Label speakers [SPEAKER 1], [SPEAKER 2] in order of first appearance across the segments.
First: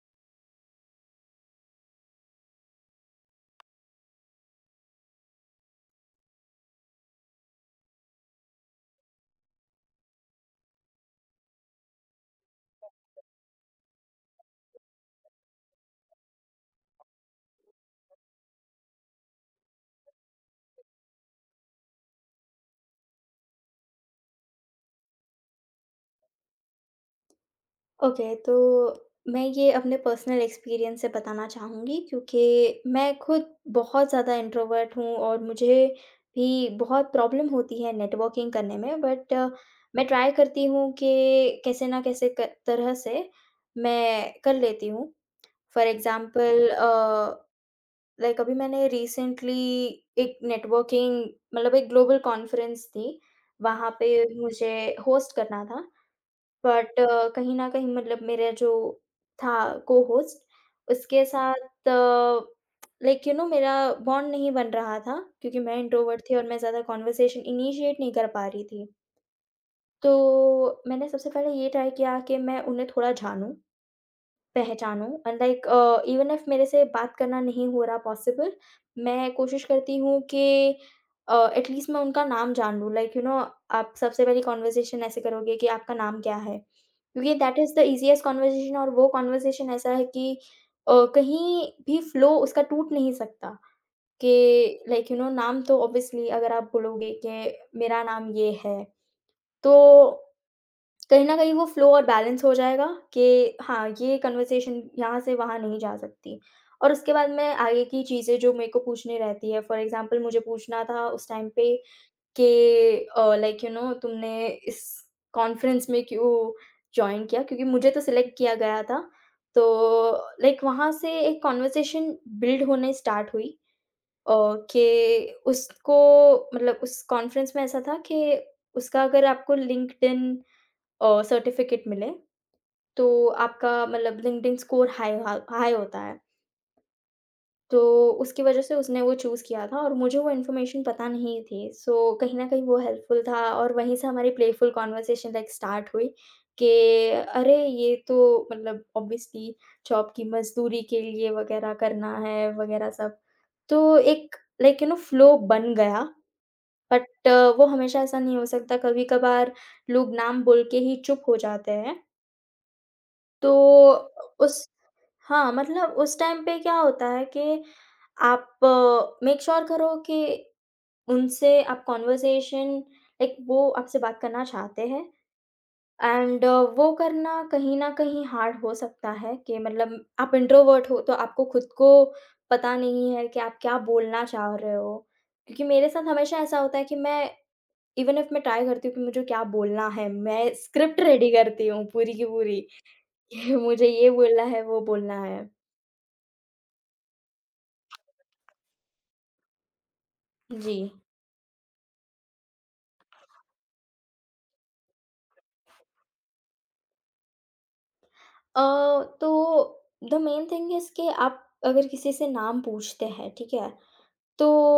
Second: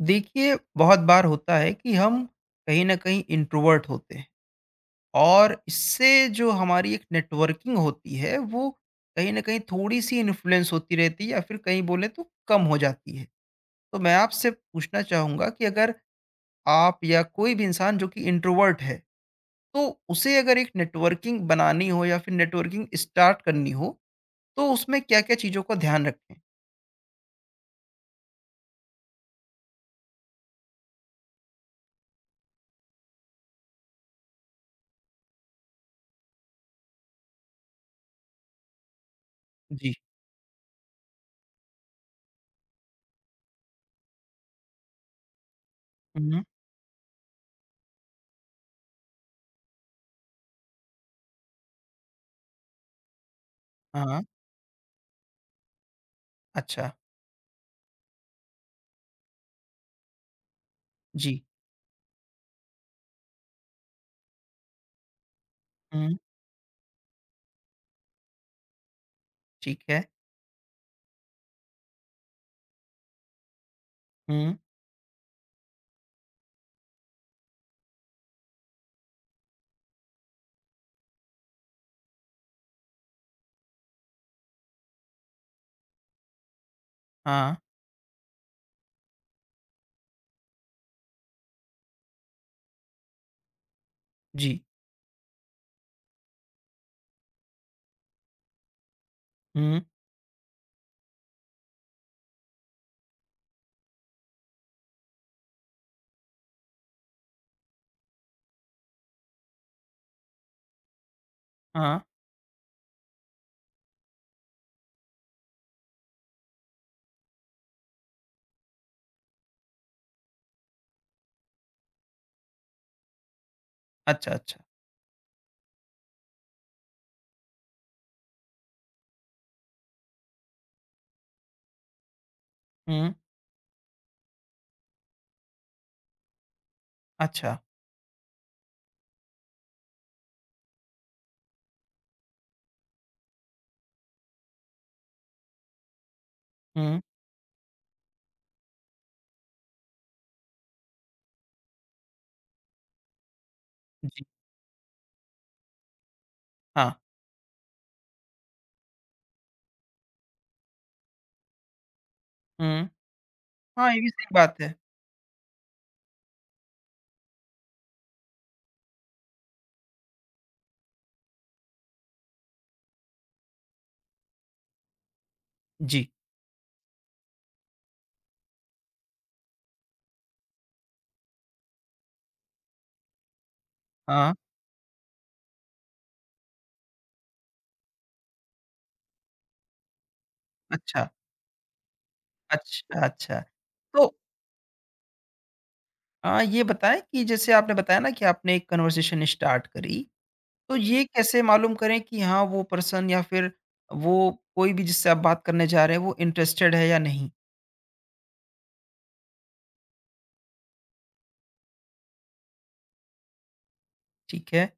[SPEAKER 1] देखिए, बहुत बार होता है कि हम कहीं न कहीं इंट्रोवर्ट होते हैं और इससे जो हमारी एक नेटवर्किंग होती है, वो कहीं न कहीं थोड़ी-सी इन्फ्लुएंस होती रहती है या फिर कहीं बोलें तो कम हो जाती है। तो मैं आपसे पूछना चाहूँगा कि अगर आप या कोई भी इंसान जो कि इंट्रोवर्ट है, तो उसे अगर एक नेटवर्किंग बनानी हो या फिर नेटवर्किंग स्टार्ट करनी हो, तो उसमें क्या-क्या चीज़ों का ध्यान रखें?
[SPEAKER 2] ओके, तो मैं ये अपने पर्सनल एक्सपीरियंस से बताना चाहूँगी क्योंकि मैं खुद बहुत ज़्यादा इंट्रोवर्ट हूँ और मुझे भी बहुत प्रॉब्लम होती है नेटवर्किंग करने में। बट
[SPEAKER 1] जी।
[SPEAKER 2] मैं ट्राई करती हूँ कि कैसे ना कैसे क तरह से मैं कर लेती हूँ। फॉर
[SPEAKER 1] हुँ,
[SPEAKER 2] एग्ज़ाम्पल लाइक अभी मैंने रिसेंटली एक नेटवर्किंग मतलब एक ग्लोबल कॉन्फ्रेंस थी, वहाँ
[SPEAKER 1] हाँ,
[SPEAKER 2] पे मुझे होस्ट करना था।
[SPEAKER 1] अच्छा।
[SPEAKER 2] बट कहीं न कहीं मतलब मेरा जो था, को-होस्ट, उसके
[SPEAKER 1] जी।
[SPEAKER 2] साथ मेरा बॉन्ड नहीं बन रहा था क्योंकि मैं
[SPEAKER 1] हुँ,
[SPEAKER 2] इंट्रोवर्ट थी और मैं ज़्यादा कन्वर्सेशन इनिशिएट नहीं कर पा रही थी।
[SPEAKER 1] ठीक है।
[SPEAKER 2] तो मैंने सबसे पहले ये ट्राई किया कि मैं उन्हें थोड़ा जानूँ,
[SPEAKER 1] हुँ,
[SPEAKER 2] पहचानूँ एंड लाइक इवन इफ मेरे से बात करना नहीं हो रहा पॉसिबल, मैं कोशिश करती हूँ कि एटलीस्ट मैं उनका नाम जान लूँ। आप सबसे पहली कन्वर्सेशन ऐसे करोगे कि आपका नाम क्या है? क्योंकि
[SPEAKER 1] हाँ,
[SPEAKER 2] that is the easiest conversation, और वो कन्वर्सेशन ऐसा है कि कहीं भी फ्लो उसका टूट नहीं सकता।
[SPEAKER 1] जी।
[SPEAKER 2] कि नाम तो ऑब्वियसली अगर आप बोलोगे कि मेरा नाम ये है, तो
[SPEAKER 1] हुँ,
[SPEAKER 2] कहीं न कहीं वो फ्लो और बैलेंस हो जाएगा कि हाँ, ये कन्वर्सेशन यहाँ से वहाँ नहीं जा सकती। और उसके बाद मैं आगे की चीज़ें जो मेरे को पूछनी रहती है, फॉर एग्ज़ाम्पल मुझे पूछना था उस टाइम पे
[SPEAKER 1] हाँ।
[SPEAKER 2] कि तुमने इस कॉन्फ्रेंस में क्यों जॉइन किया? क्योंकि मुझे तो सिलेक्ट किया गया था। तो लाइक वहाँ से एक कन्वर्सेशन बिल्ड होने स्टार्ट हुई।
[SPEAKER 1] अच्छा,
[SPEAKER 2] अ,
[SPEAKER 1] अच्छा।
[SPEAKER 2] कि उसको मतलब उस कॉन्फ्रेंस में ऐसा था कि उसका अगर आपको लिंक्डइन सर्टिफिकेट मिले,
[SPEAKER 1] हुँ,
[SPEAKER 2] तो आपका मतलब लिंक्डइन स्कोर हाई होता है।
[SPEAKER 1] अच्छा।
[SPEAKER 2] तो उसकी वजह से उसने वो चूज़ किया था और मुझे वो इन्फॉर्मेशन पता नहीं थी। सो कहीं न कहीं वो हेल्पफुल था, और वहीं से हमारी प्लेफुल कन्वर्सेशन लाइक स्टार्ट हुई कि
[SPEAKER 1] हुँ,
[SPEAKER 2] अरे! ये तो मतलब ऑब्वियसली जॉब की मज़दूरी के लिए वगैरह करना है, वगैरह सब। तो
[SPEAKER 1] जी,
[SPEAKER 2] एक फ्लो बन गया।
[SPEAKER 1] हाँ।
[SPEAKER 2] बट वो हमेशा ऐसा नहीं हो सकता, कभी-कभार लोग नाम बोल के ही चुप हो जाते हैं।
[SPEAKER 1] हुँ,
[SPEAKER 2] तो
[SPEAKER 1] हाँ, ये भी सही बात
[SPEAKER 2] उस
[SPEAKER 1] है।
[SPEAKER 2] हाँ, मतलब उस टाइम पे क्या होता है कि आप मेक श्योर करो कि उनसे आप कन्वर्सेशन, लाइक वो आपसे बात करना चाहते हैं
[SPEAKER 1] जी,
[SPEAKER 2] एंड वो करना कहीं न कहीं हार्ड हो सकता है कि मतलब आप इंट्रोवर्ट हो तो आपको खुद को पता नहीं है कि आप क्या बोलना
[SPEAKER 1] हाँ,
[SPEAKER 2] चाह रहे हो। क्योंकि मेरे साथ हमेशा ऐसा होता है कि मैं इवन इफ मैं ट्राई करती हूँ कि मुझे क्या बोलना है, मैं स्क्रिप्ट
[SPEAKER 1] अच्छा,
[SPEAKER 2] रेडी करती हूँ पूरी की पूरी।
[SPEAKER 1] अच्छा, अच्छा।
[SPEAKER 2] मुझे ये
[SPEAKER 1] तो
[SPEAKER 2] बोलना है, वो बोलना है।
[SPEAKER 1] ये बताएँ कि जैसे आपने बताया ना कि आपने एक कन्वर्सेशन स्टार्ट करी,
[SPEAKER 2] जी।
[SPEAKER 1] तो ये कैसे मालूम करें कि हाँ, वो पर्सन या फिर वो कोई भी जिससे आप बात करने जा रहे हैं, वो इंटरेस्टेड है या नहीं?
[SPEAKER 2] अ, तो द मेन थिंग इज़ कि आप अगर किसी से नाम पूछते हैं, ठीक है? तो
[SPEAKER 1] ठीक है,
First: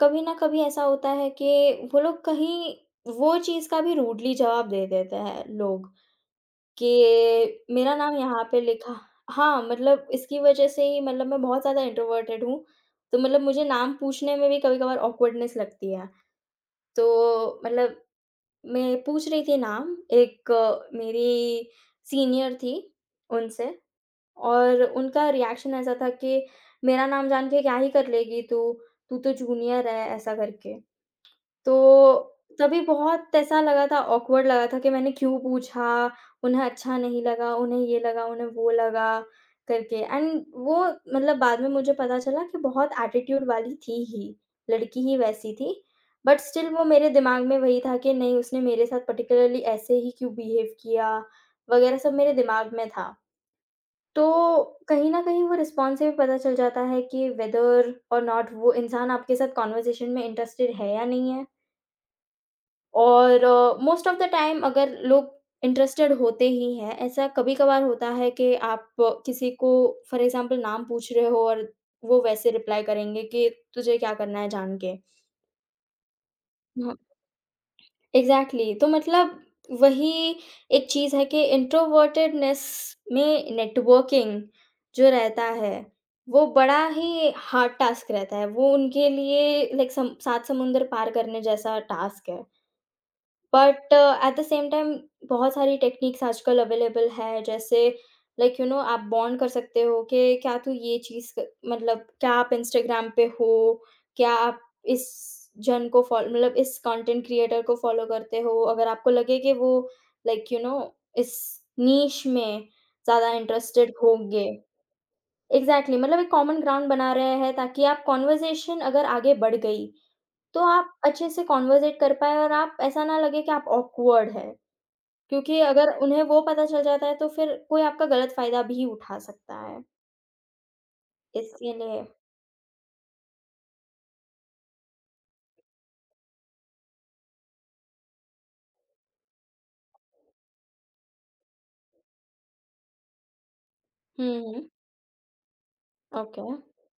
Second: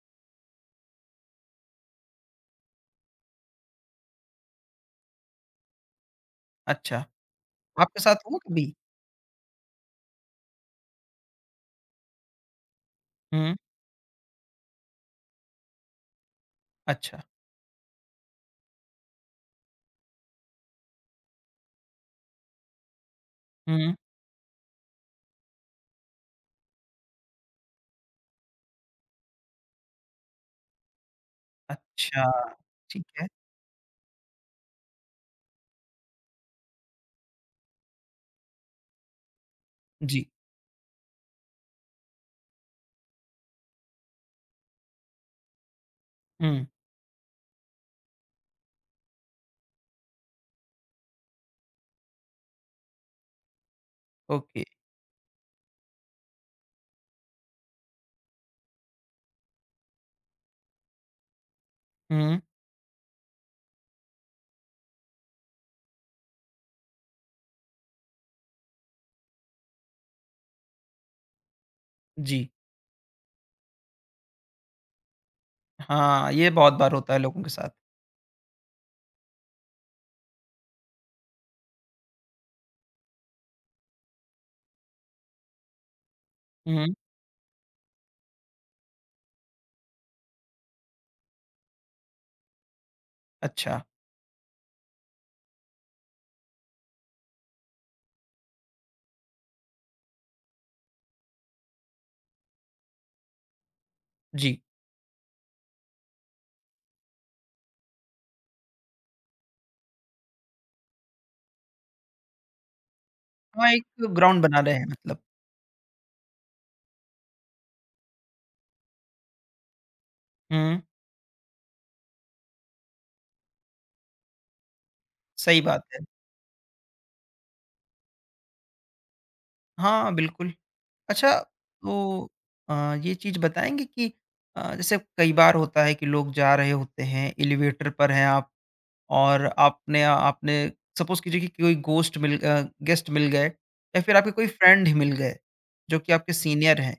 [SPEAKER 2] कभी ना कभी ऐसा होता है कि वो लोग कहीं वो चीज़ का भी रूडली जवाब दे देते हैं, लोग कि
[SPEAKER 1] अच्छा।
[SPEAKER 2] मेरा
[SPEAKER 1] आपके साथ
[SPEAKER 2] नाम
[SPEAKER 1] हुआ
[SPEAKER 2] यहाँ पे
[SPEAKER 1] कभी?
[SPEAKER 2] लिखा। हाँ, मतलब इसकी वज़ह से ही मतलब मैं बहुत ज़्यादा इंट्रोवर्टेड हूँ, तो मतलब
[SPEAKER 1] हुँ,
[SPEAKER 2] मुझे नाम पूछने में भी कभी-कभार ऑकवर्डनेस लगती है।
[SPEAKER 1] अच्छा।
[SPEAKER 2] तो मतलब मैं पूछ रही थी नाम, एक मेरी सीनियर थी उनसे,
[SPEAKER 1] हुँ,
[SPEAKER 2] और उनका रिएक्शन ऐसा था कि मेरा नाम जान के क्या ही कर लेगी तू, तू तो जूनियर है, ऐसा करके। तो
[SPEAKER 1] अच्छा,
[SPEAKER 2] तभी
[SPEAKER 1] ठीक है।
[SPEAKER 2] बहुत ऐसा लगा था, ऑकवर्ड लगा था कि मैंने क्यों पूछा? उन्हें अच्छा नहीं लगा, उन्हें ये लगा, उन्हें वो लगा करके
[SPEAKER 1] जी,
[SPEAKER 2] एंड वो मतलब बाद में मुझे पता चला कि बहुत एटीट्यूड वाली थी ही, लड़की ही वैसी थी। बट
[SPEAKER 1] हुँ,
[SPEAKER 2] स्टिल वो मेरे दिमाग में वही था कि नहीं, उसने मेरे साथ पर्टिकुलरली ऐसे ही क्यों बिहेव किया वगैरह सब मेरे दिमाग में था। तो
[SPEAKER 1] ओके।
[SPEAKER 2] कहीं न कहीं वो रिस्पॉन्स से भी पता चल जाता है कि वेदर और नॉट वो इंसान आपके साथ कन्वर्सेशन में इंटरेस्टेड है या नहीं है।
[SPEAKER 1] हुँ,
[SPEAKER 2] और मोस्ट ऑफ द टाइम अगर लोग इंटरेस्टेड होते ही हैं, ऐसा कभी-कभार होता है कि आप किसी को फॉर एग्ज़ाम्पल नाम पूछ रहे हो और वो
[SPEAKER 1] जी।
[SPEAKER 2] वैसे रिप्लाई करेंगे कि तुझे क्या करना है जान के।
[SPEAKER 1] हाँ, ये बहुत बार
[SPEAKER 2] हाँ,
[SPEAKER 1] होता है लोगों के साथ।
[SPEAKER 2] एग्ज़ैक्टली। तो मतलब वही एक चीज़ है कि इंट्रोवर्टेडनेस में नेटवर्किंग जो रहता है, वो बड़ा
[SPEAKER 1] हुँ,
[SPEAKER 2] ही हार्ड टास्क रहता है। वो उनके लिए लाइक सम सात समुंदर पार करने जैसा टास्क है।
[SPEAKER 1] अच्छा,
[SPEAKER 2] but at the same time बहुत सारी टेक्निक्स आजकल अवेलेबल है, जैसे आप बॉन्ड कर सकते हो कि क्या तू ये चीज़ क मतलब क्या आप इंस्टाग्राम पे हो? क्या
[SPEAKER 1] जी।
[SPEAKER 2] आप इस जन को फॉल मतलब इस कंटेंट क्रिएटर को फॉलो करते हो? अगर आपको लगे कि वो लाइक यू नो इस नीश में ज़्यादा
[SPEAKER 1] हाँ, एक
[SPEAKER 2] इंटरेस्टेड
[SPEAKER 1] ग्राउंड
[SPEAKER 2] होंगे।
[SPEAKER 1] बना रहे हैं मतलब।
[SPEAKER 2] एग्ज़ैक्टली, मतलब एक कॉमन ग्राउंड बना रहे हैं ताकि आप कन्वर्सेशन अगर आगे बढ़ गई तो
[SPEAKER 1] हुँ,
[SPEAKER 2] आप अच्छे से कॉन्वर्सेट कर पाएँ और आप ऐसा ना लगे कि आप ऑकवर्ड हैं, क्योंकि
[SPEAKER 1] सही बात
[SPEAKER 2] अगर
[SPEAKER 1] है।
[SPEAKER 2] उन्हें वो पता चल जाता है तो फिर कोई आपका गलत फ़ायदा भी उठा सकता है,
[SPEAKER 1] हाँ, बिल्कुल। अच्छा,
[SPEAKER 2] इसीलिए।
[SPEAKER 1] तो अ, ये चीज़ बताएँगे कि जैसे कई बार होता है कि लोग जा रहे होते हैं, एलिवेटर पर हैं आप और आपने आपने सपोज़ कीजिए कि कोई गेस्ट मिल गए या फिर आपके कोई
[SPEAKER 2] हुँ,
[SPEAKER 1] फ्रेंड ही मिल गए, जो कि आपके
[SPEAKER 2] ओके,
[SPEAKER 1] सीनियर हैं।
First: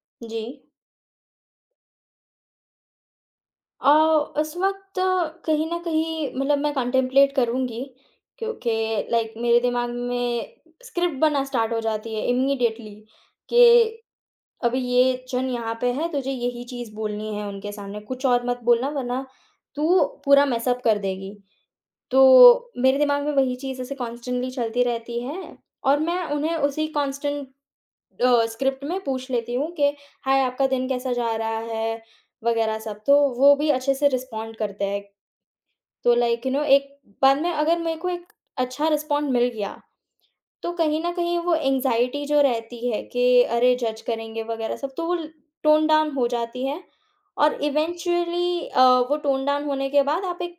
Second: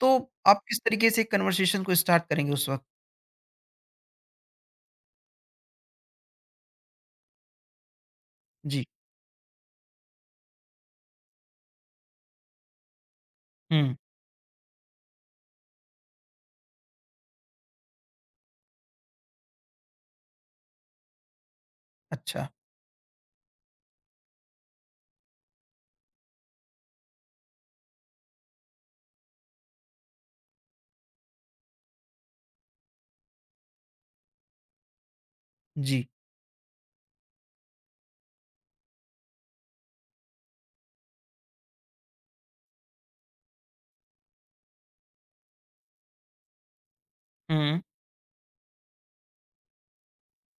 [SPEAKER 1] तो
[SPEAKER 2] जी।
[SPEAKER 1] आप किस तरीके से कन्वर्सेशन को स्टार्ट करेंगे उस वक़्त?
[SPEAKER 2] अ, उस वक़्त कहीं न कहीं मतलब मैं कंटेम्पलेट करूँगी, क्योंकि
[SPEAKER 1] जी।
[SPEAKER 2] लाइक मेरे दिमाग में स्क्रिप्ट बनना स्टार्ट हो जाती है इमीडिएटली कि
[SPEAKER 1] हुँ,
[SPEAKER 2] अभी ये जन यहाँ पे है, तुझे यही चीज़ बोलनी है उनके सामने, कुछ और मत बोलना वरना तू पूरा मेस अप कर देगी।
[SPEAKER 1] अच्छा।
[SPEAKER 2] तो मेरे दिमाग में वही चीज़ ऐसे कॉन्स्टेंटली चलती रहती है, और मैं उन्हें उसी कॉन्स्टेंट स्क्रिप्ट में पूछ लेती हूँ कि हाय, आपका दिन कैसा जा रहा है? वगैरह सब। तो वो भी अच्छे से रिस्पॉन्ड करते हैं।
[SPEAKER 1] जी।
[SPEAKER 2] तो एक बाद में अगर मेरे को एक अच्छा रिस्पॉन्ड मिल गया, तो कहीं न कहीं वो एंग्ज़ायटी जो रहती है कि अरे जज करेंगे वगैरह सब, तो वो ल टोन डाउन हो जाती है। और
[SPEAKER 1] हुँ।
[SPEAKER 2] इवेंचुअली वो टोन डाउन होने के बाद आप एक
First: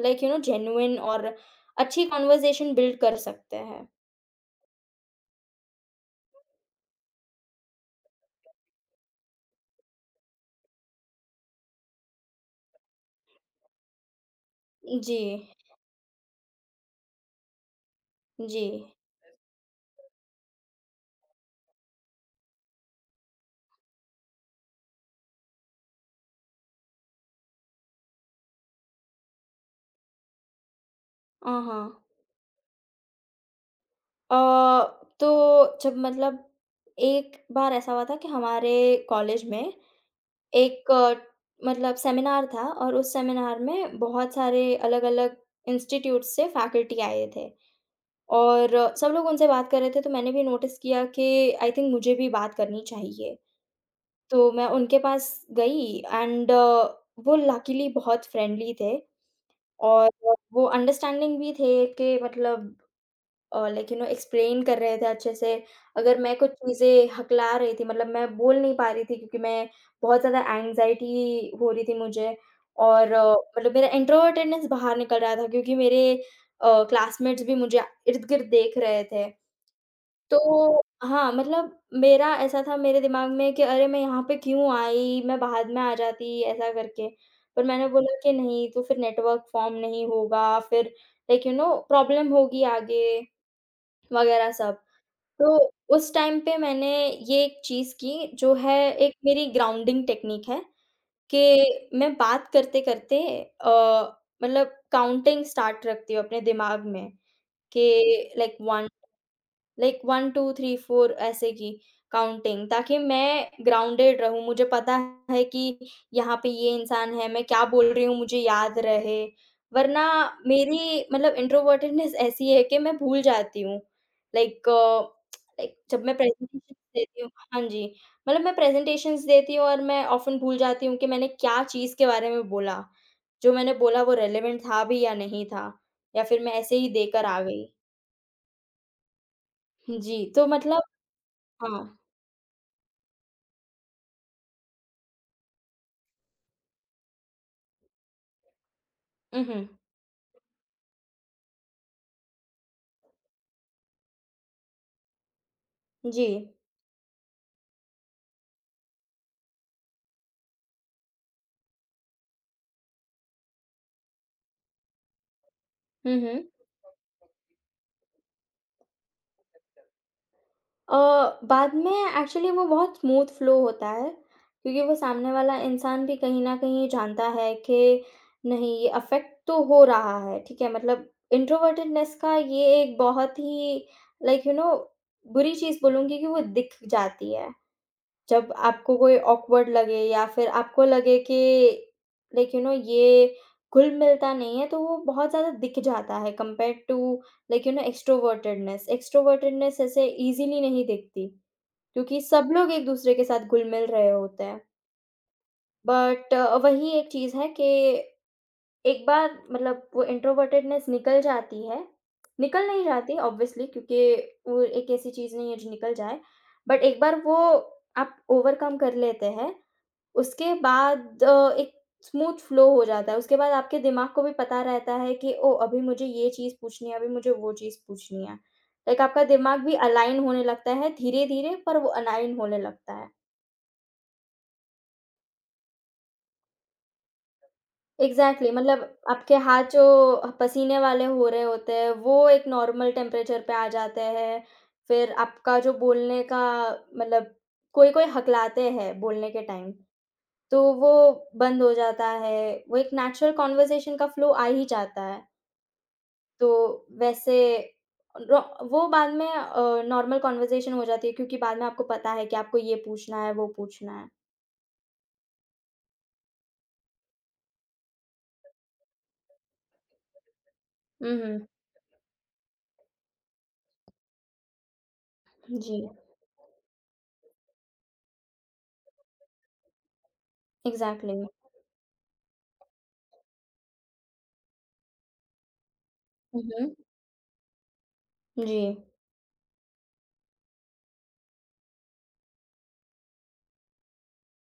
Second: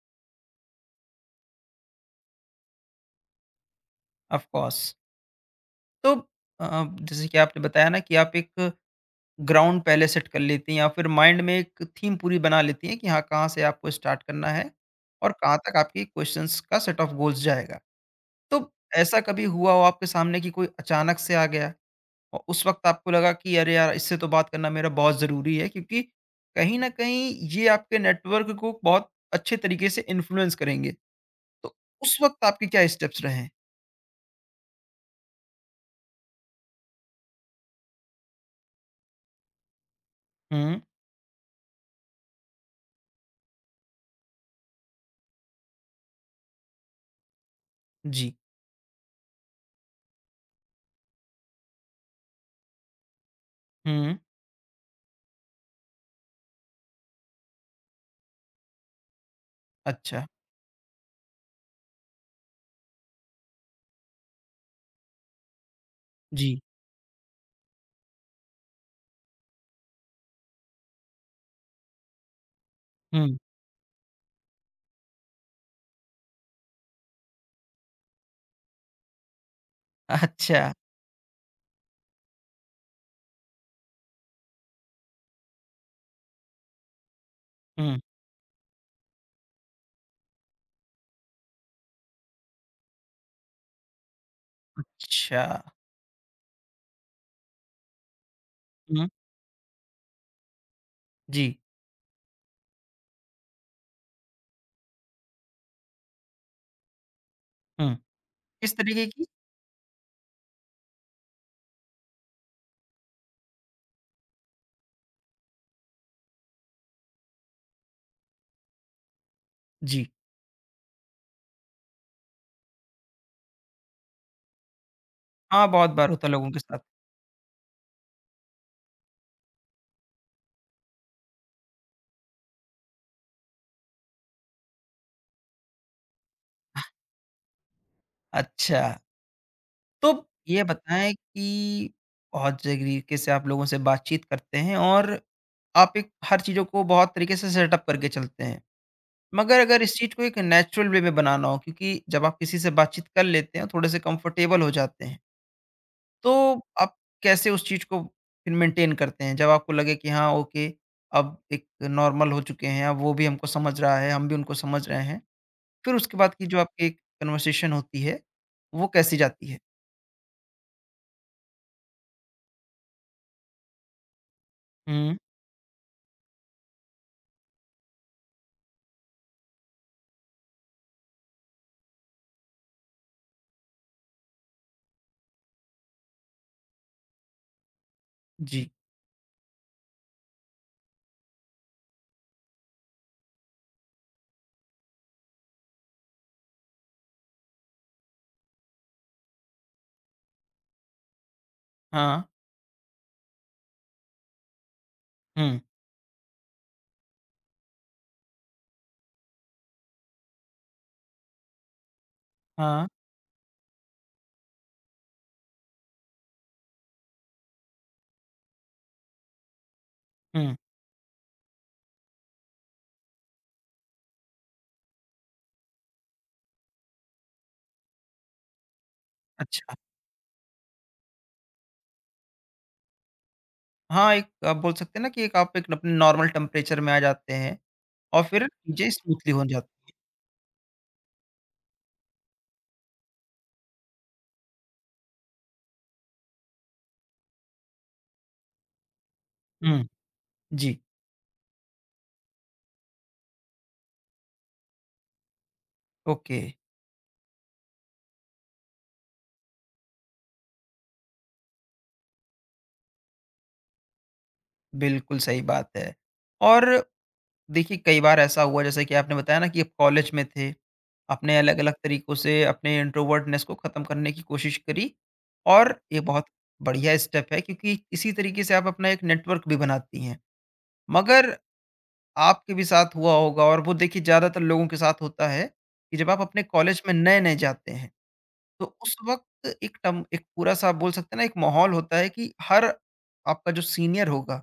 [SPEAKER 2] जेन्युइन और अच्छी कन्वर्सेशन बिल्ड कर सकते हैं।
[SPEAKER 1] Of course. तो अ, जैसे कि आपने बताया ना कि आप एक ग्राउंड पहले सेट कर लेती हैं या फिर माइंड में एक थीम पूरी बना लेती हैं कि हाँ, कहाँ से आपको स्टार्ट करना है
[SPEAKER 2] जी,
[SPEAKER 1] और कहाँ तक आपकी क्वेश्चंस का सेट ऑफ गोल्स जाएगा।
[SPEAKER 2] जी।
[SPEAKER 1] तो ऐसा कभी हुआ हो आपके सामने कि कोई अचानक से आ गया और उस वक़्त आपको लगा कि अरे यार! इससे तो बात करना मेरा बहुत ज़रूरी है क्योंकि कहीं न कहीं ये आपके नेटवर्क को बहुत अच्छे तरीके से इन्फ्लुएंस करेंगे। तो
[SPEAKER 2] हाँ।
[SPEAKER 1] उस वक़्त आपके क्या स्टेप्स रहे?
[SPEAKER 2] अ, तो जब मतलब एक बार ऐसा हुआ था कि हमारे कॉलेज में
[SPEAKER 1] हुँ।
[SPEAKER 2] एक मतलब सेमिनार था, और उस सेमिनार में बहुत सारे अलग-अलग इंस्टीट्यूट से फैकल्टी आए थे
[SPEAKER 1] जी।
[SPEAKER 2] और सब लोग उनसे बात कर रहे थे। तो मैंने भी नोटिस किया कि आई थिंक मुझे भी बात करनी चाहिए।
[SPEAKER 1] हुँ।
[SPEAKER 2] तो मैं उनके पास गई एंड वो लकीली बहुत फ्रेंडली थे, और
[SPEAKER 1] अच्छा।
[SPEAKER 2] वो अंडरस्टैंडिंग भी थे कि मतलब एक्सप्लेन कर रहे थे अच्छे से। अगर मैं कुछ
[SPEAKER 1] जी।
[SPEAKER 2] चीज़ें हकला रही थी मतलब मैं बोल नहीं पा रही थी क्योंकि मैं बहुत ज़्यादा एंग्ज़ायटी हो रही थी मुझे, और
[SPEAKER 1] हुँ।
[SPEAKER 2] मतलब मेरा इंट्रोवर्टेडनेस बाहर निकल रहा था क्योंकि मेरे क्लासमेट्स भी मुझे इर्द-गिर्द देख रहे थे। तो
[SPEAKER 1] अच्छा।
[SPEAKER 2] हाँ, मतलब मेरा ऐसा था मेरे दिमाग में कि अरे मैं यहाँ पे क्यों आई, मैं बाद में आ जाती, ऐसा करके। पर मैंने
[SPEAKER 1] हुँ।
[SPEAKER 2] बोला कि नहीं तो फिर नेटवर्क फ़ॉर्म नहीं होगा, फिर प्रॉब्लम होगी आगे, वगैरह सब।
[SPEAKER 1] अच्छा।
[SPEAKER 2] तो उस टाइम पे मैंने ये एक चीज़ की, जो है
[SPEAKER 1] हुँ।
[SPEAKER 2] एक मेरी ग्राउंडिंग टेक्नीक है
[SPEAKER 1] जी।
[SPEAKER 2] कि मैं बात करते-करते अ, मतलब काउंटिंग स्टार्ट रखती हूँ अपने दिमाग में कि
[SPEAKER 1] हुँ।
[SPEAKER 2] लाइक
[SPEAKER 1] इस
[SPEAKER 2] 1,
[SPEAKER 1] तरीके की
[SPEAKER 2] लाइक 1, 2, 3, 4 ऐसे की काउंटिंग, ताकि मैं ग्राउंडेड रहूँ। मुझे पता है कि यहाँ पे ये इंसान है, मैं क्या बोल रही हूँ मुझे याद रहे। वरना
[SPEAKER 1] जी।
[SPEAKER 2] मेरी मतलब इंट्रोवर्टेडनेस ऐसी है कि मैं भूल जाती हूँ। लाइक
[SPEAKER 1] हाँ,
[SPEAKER 2] लाइक
[SPEAKER 1] बहुत
[SPEAKER 2] जब
[SPEAKER 1] बार
[SPEAKER 2] मैं
[SPEAKER 1] होता है लोगों के
[SPEAKER 2] प्रेज़ेंटेशंस
[SPEAKER 1] साथ।
[SPEAKER 2] देती हूँ। हाँ जी, मतलब मैं प्रेज़ेंटेशंस देती हूँ और मैं ऑफ़न भूल जाती हूँ कि मैंने क्या चीज़ के बारे में बोला। जो मैंने बोला वो रेलेवेंट था भी या नहीं था, या फिर मैं ऐसे ही देकर आ गई।
[SPEAKER 1] अच्छा, तो
[SPEAKER 2] जी, तो
[SPEAKER 1] ये
[SPEAKER 2] मतलब
[SPEAKER 1] बताएँ कि
[SPEAKER 2] हाँ।
[SPEAKER 1] बहुत तरीके से आप लोगों से बातचीत करते हैं और आप एक हर चीज़ों को बहुत तरीके से सेटअप करके चलते हैं।
[SPEAKER 2] हुँ,
[SPEAKER 1] मगर
[SPEAKER 2] हुँ।
[SPEAKER 1] अगर इस चीज़ को एक नेचुरल वे में बनाना हो क्योंकि जब आप किसी से बातचीत कर लेते हैं, थोड़े से कंफर्टेबल हो जाते हैं।
[SPEAKER 2] जी।
[SPEAKER 1] तो आप कैसे उस चीज़ को फिर मेंटेन करते हैं? जब आपको लगे कि हाँ ओके, अब एक नॉर्मल हो चुके हैं, अब वो भी हमको समझ रहा है, हम भी उनको समझ रहे हैं। फिर उसके
[SPEAKER 2] हुँ,
[SPEAKER 1] बाद
[SPEAKER 2] हुँ।
[SPEAKER 1] की जो आपकी एक कन्वर्सेशन होती है, वो कैसी जाती है?
[SPEAKER 2] अ, बाद में एक्चुअली वो बहुत स्मूथ फ्लो होता है, क्योंकि वो
[SPEAKER 1] हुँ,
[SPEAKER 2] सामने वाला इंसान भी कहीं न कहीं जानता है कि नहीं, ये अफ़ेक्ट तो हो रहा है, ठीक है? मतलब इंट्रोवर्टेडनेस का ये एक बहुत ही लाइक यू नो बुरी चीज़ बोलूँगी कि वो दिख जाती है। जब
[SPEAKER 1] जी।
[SPEAKER 2] आपको कोई ऑकवर्ड लगे या फिर आपको लगे कि ये घुल-मिलता नहीं है, तो वो बहुत ज़्यादा दिख जाता है कंपेयर्ड टू एक्सट्रोवर्टेडनेस। एक्सट्रोवर्टेडनेस ऐसे ईज़िली नहीं दिखती, क्योंकि
[SPEAKER 1] हाँ,
[SPEAKER 2] सब लोग एक-दूसरे के साथ घुल-मिल रहे होते हैं।
[SPEAKER 1] हुँ,
[SPEAKER 2] बट वही एक चीज़ है कि एक बार मतलब वो इंट्रोवर्टेडनेस निकल जाती है। निकल नहीं
[SPEAKER 1] हाँ,
[SPEAKER 2] जाती ऑब्वियसली, क्योंकि वो एक ऐसी चीज़ नहीं है जो निकल जाए। बट एक बार वो आप ओवरकम कर लेते हैं, उसके
[SPEAKER 1] हुँ,
[SPEAKER 2] बाद एक स्मूथ फ़्लो हो जाता है। उसके बाद आपके दिमाग को भी पता रहता है कि ओह! अभी मुझे ये चीज़ पूछनी है, अभी मुझे वो चीज़ पूछनी है। लाइक आपका दिमाग भी
[SPEAKER 1] अच्छा।
[SPEAKER 2] अलाइन होने लगता है, धीरे-धीरे पर वो अलाइन होने लगता है।
[SPEAKER 1] हाँ, एक आप बोल सकते हैं ना कि एक आप एक अपने नॉर्मल टेम्परेचर में आ जाते हैं और फिर
[SPEAKER 2] एग्ज़ैक्टली, मतलब
[SPEAKER 1] चीज़ें स्मूथली
[SPEAKER 2] आपके
[SPEAKER 1] हो जाती
[SPEAKER 2] हाथ जो
[SPEAKER 1] हैं।
[SPEAKER 2] पसीने वाले हो रहे होते हैं, वो एक नॉर्मल टेम्परेचर पे आ जाते हैं। फिर आपका जो बोलने का मतलब कोई-कोई हकलाते हैं बोलने के टाइम।
[SPEAKER 1] हुँ,
[SPEAKER 2] तो
[SPEAKER 1] जी,
[SPEAKER 2] वो बंद हो जाता है, वो एक नेचुरल कन्वर्सेशन का फ्लो आ ही जाता है।
[SPEAKER 1] ओके,
[SPEAKER 2] तो वैसे रो वो बाद में नॉर्मल कन्वर्सेशन हो जाती है, क्योंकि बाद में आपको पता है कि आपको ये पूछना है, वो पूछना है।
[SPEAKER 1] बिल्कुल सही बात है। और देखिए, कई बार ऐसा हुआ जैसे कि आपने बताया ना कि आप कॉलेज में थे,
[SPEAKER 2] हुँ,
[SPEAKER 1] आपने
[SPEAKER 2] हुँ।
[SPEAKER 1] अलग-अलग तरीकों से अपने इंट्रोवर्टनेस को ख़त्म करने की कोशिश करी और
[SPEAKER 2] जी,
[SPEAKER 1] ये बहुत बढ़िया स्टेप है क्योंकि इसी तरीके से आप अपना एक नेटवर्क भी बनाती हैं।
[SPEAKER 2] एग्ज़ैक्टली।
[SPEAKER 1] मगर आपके भी साथ हुआ होगा और वो देखिए ज़्यादातर लोगों के साथ होता है कि जब आप
[SPEAKER 2] हुँ,
[SPEAKER 1] अपने
[SPEAKER 2] हुँ।
[SPEAKER 1] कॉलेज में नए-नए जाते हैं,
[SPEAKER 2] जी।
[SPEAKER 1] तो उस वक़्त एक पूरा-सा आप बोल सकते हैं ना एक माहौल होता है कि हर आपका जो सीनियर होगा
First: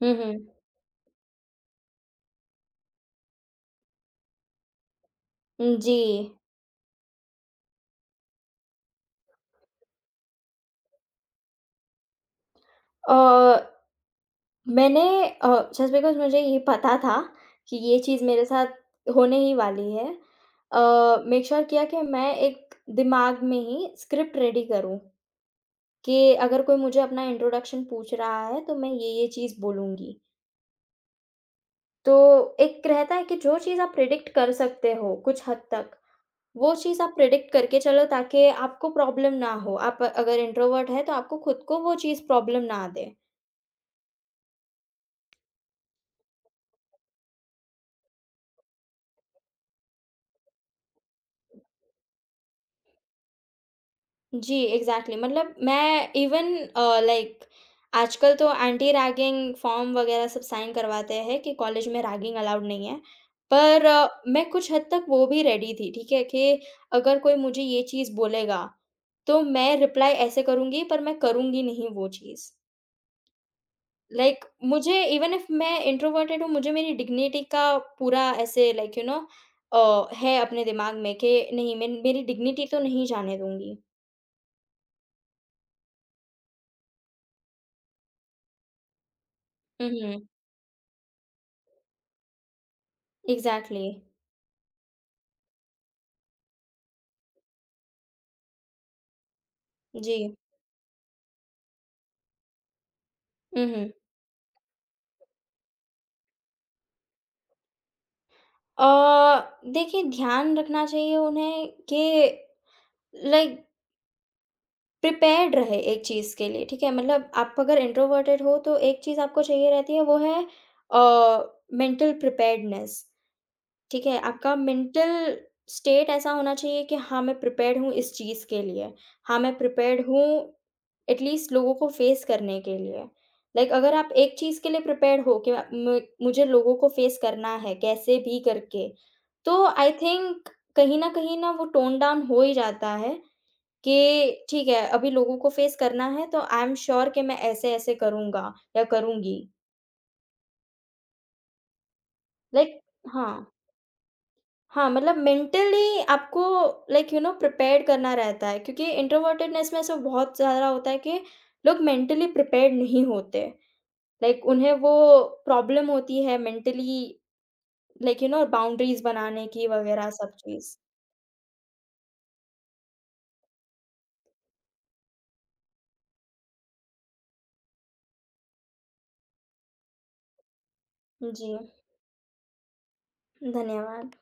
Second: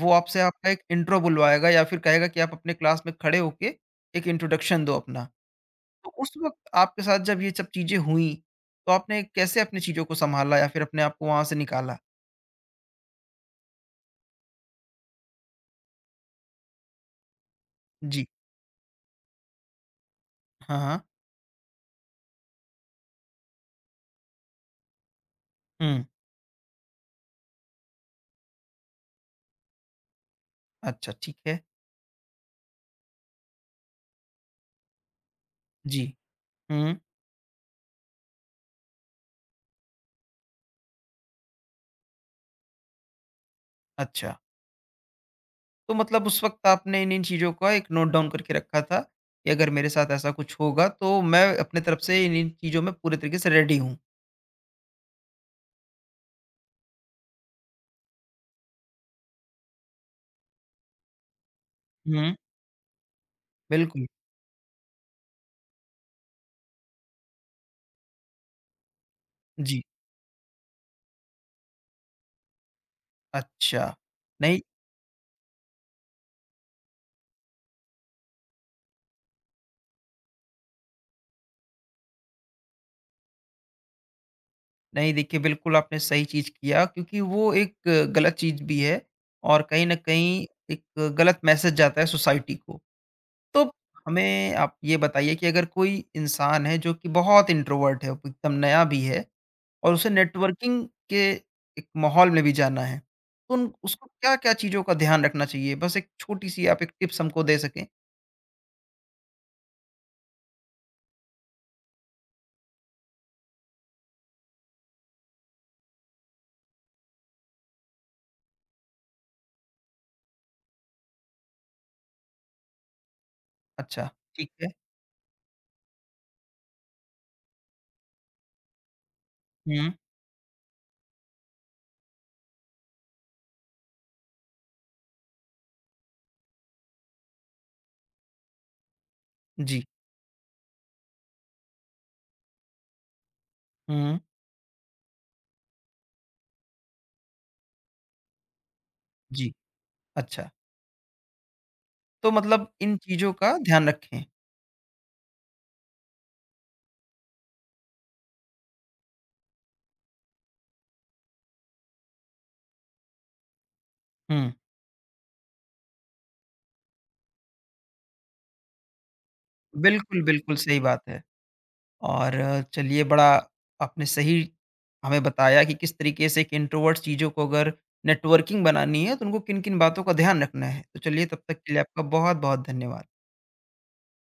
[SPEAKER 1] वो
[SPEAKER 2] हुँ,
[SPEAKER 1] आपसे
[SPEAKER 2] हुँ।
[SPEAKER 1] आपका एक इंट्रो बुलवाएगा या फिर कहेगा कि आप अपने क्लास में खड़े होके एक इंट्रोडक्शन दो अपना।
[SPEAKER 2] जी।
[SPEAKER 1] तो उस वक़्त आपके साथ जब ये सब चीज़ें हुई, तो आपने कैसे अपनी चीज़ों को सँभाला या फिर अपने आप को वहाँ से निकाला?
[SPEAKER 2] अ, मैंने अ, जस्ट बिकॉज़ मुझे ये पता था कि ये चीज़
[SPEAKER 1] जी।
[SPEAKER 2] मेरे साथ होने ही वाली है,
[SPEAKER 1] हाँ, हाँ।
[SPEAKER 2] मेक श्योर किया कि मैं एक दिमाग में ही स्क्रिप्ट रेडी करूँ।
[SPEAKER 1] हुँ।
[SPEAKER 2] कि अगर कोई मुझे अपना इंट्रोडक्शन पूछ रहा है तो मैं ये-ये चीज़ बोलूँगी।
[SPEAKER 1] अच्छा, ठीक है।
[SPEAKER 2] तो एक रहता है कि जो चीज़ आप प्रिडिक्ट कर सकते हो कुछ हद तक,
[SPEAKER 1] जी।
[SPEAKER 2] वो
[SPEAKER 1] हुँ।
[SPEAKER 2] चीज़ आप प्रिडिक्ट करके चलो, ताकि आपको प्रॉब्लम ना हो। आप अगर इंट्रोवर्ट है तो आपको खुद को वो चीज़ प्रॉब्लम ना दे।
[SPEAKER 1] अच्छा। तो मतलब उस वक़्त आपने इन-इन चीज़ों का एक नोट डाउन करके रखा था कि अगर मेरे साथ ऐसा कुछ होगा तो मैं अपने तरफ से इन-इन चीज़ों में पूरे तरीके से रेडी हूँ।
[SPEAKER 2] जी, एग्ज़ैक्टली, मतलब मैं इवन लाइक आजकल तो एंटी रैगिंग फॉर्म वगैरह सब साइन करवाते हैं कि कॉलेज में रैगिंग
[SPEAKER 1] हुँ।
[SPEAKER 2] अलाउड नहीं है। पर
[SPEAKER 1] बिल्कुल।
[SPEAKER 2] मैं कुछ हद तक वो भी रेडी थी, ठीक है? कि अगर कोई मुझे ये चीज़ बोलेगा, तो मैं
[SPEAKER 1] जी।
[SPEAKER 2] रिप्लाई ऐसे करूँगी, पर मैं करूँगी नहीं वो चीज़।
[SPEAKER 1] अच्छा।
[SPEAKER 2] लाइक,
[SPEAKER 1] नहीं
[SPEAKER 2] मुझे इवन इफ मैं इंट्रोवर्टेड हूँ, मुझे मेरी डिग्निटी का पूरा ऐसे है अपने दिमाग में कि नहीं, मैं मेरी डिग्निटी तो नहीं जाने दूँगी।
[SPEAKER 1] नहीं देखिए बिल्कुल आपने सही चीज़ किया क्योंकि वो एक गलत चीज़ भी है और कहीं
[SPEAKER 2] हुँ,
[SPEAKER 1] न
[SPEAKER 2] हुँ।
[SPEAKER 1] कहीं एक गलत मैसेज जाता है सोसाइटी को। तो
[SPEAKER 2] एग्ज़ैक्टली,
[SPEAKER 1] हमें आप ये बताइए कि अगर कोई इंसान है जो कि बहुत इंट्रोवर्ट है, वो एकदम नया भी है और उसे
[SPEAKER 2] जी।
[SPEAKER 1] नेटवर्किंग के एक माहौल में भी जाना है, तो
[SPEAKER 2] हुँ,
[SPEAKER 1] उन
[SPEAKER 2] हुँ।
[SPEAKER 1] उसको क्या-क्या चीज़ों का ध्यान रखना चाहिए? बस एक छोटी-सी आप एक टिप्स हमको दे सकें।
[SPEAKER 2] अ, देखिए ध्यान रखना चाहिए उन्हें कि लाइक प्रिपेयर्ड रहे एक चीज़ के लिए, ठीक है? मतलब आप अगर इंट्रोवर्टेड हो तो एक चीज़ आपको चाहिए रहती है, वो है अ, मेंटल प्रिपेयर्डनेस। ठीक
[SPEAKER 1] अच्छा,
[SPEAKER 2] है,
[SPEAKER 1] ठीक
[SPEAKER 2] आपका
[SPEAKER 1] है।
[SPEAKER 2] मेंटल स्टेट ऐसा होना चाहिए कि हाँ, मैं प्रिपेयर्ड हूँ इस चीज़ के लिए। हाँ, मैं
[SPEAKER 1] हुँ,
[SPEAKER 2] प्रिपेयर्ड हूँ एटलीस्ट लोगों को फेस करने के लिए। लाइक अगर आप एक चीज़ के लिए प्रिपेयर्ड हो कि म मुझे लोगों को फेस करना है कैसे भी करके, तो
[SPEAKER 1] जी।
[SPEAKER 2] आई थिंक कहीं न कहीं ना वो टोन डाउन हो ही जाता है
[SPEAKER 1] हुँ,
[SPEAKER 2] कि ठीक है, अभी लोगों को फेस करना है तो आई एम श्योर कि मैं ऐसे-ऐसे करूँगा या करूँगी।
[SPEAKER 1] जी। अच्छा, तो मतलब
[SPEAKER 2] लाइक
[SPEAKER 1] इन
[SPEAKER 2] हाँ।
[SPEAKER 1] चीज़ों का ध्यान रखें।
[SPEAKER 2] हाँ, मतलब मेंटली आपको प्रिपेयर्ड करना रहता है, क्योंकि इंट्रोवर्टेडनेस में ऐसा बहुत ज़्यादा होता है कि लोग मेंटली प्रिपेयर्ड नहीं होते। लाइक
[SPEAKER 1] हुँ।
[SPEAKER 2] उन्हें वो प्रॉब्लम होती है मेंटली बाउंड्रीज़ बनाने की वगैरह
[SPEAKER 1] बिल्कुल,
[SPEAKER 2] सब
[SPEAKER 1] बिल्कुल
[SPEAKER 2] चीज़।
[SPEAKER 1] सही बात है। और चलिए बड़ा आपने सही हमें बताया कि किस तरीके से एक इंट्रोवर्ट चीज़ों को अगर नेटवर्किंग बनानी है तो उनको किन-किन बातों का ध्यान रखना है। तो चलिए तब
[SPEAKER 2] जी,
[SPEAKER 1] तक के लिए आपका बहुत-बहुत धन्यवाद।
[SPEAKER 2] धन्यवाद।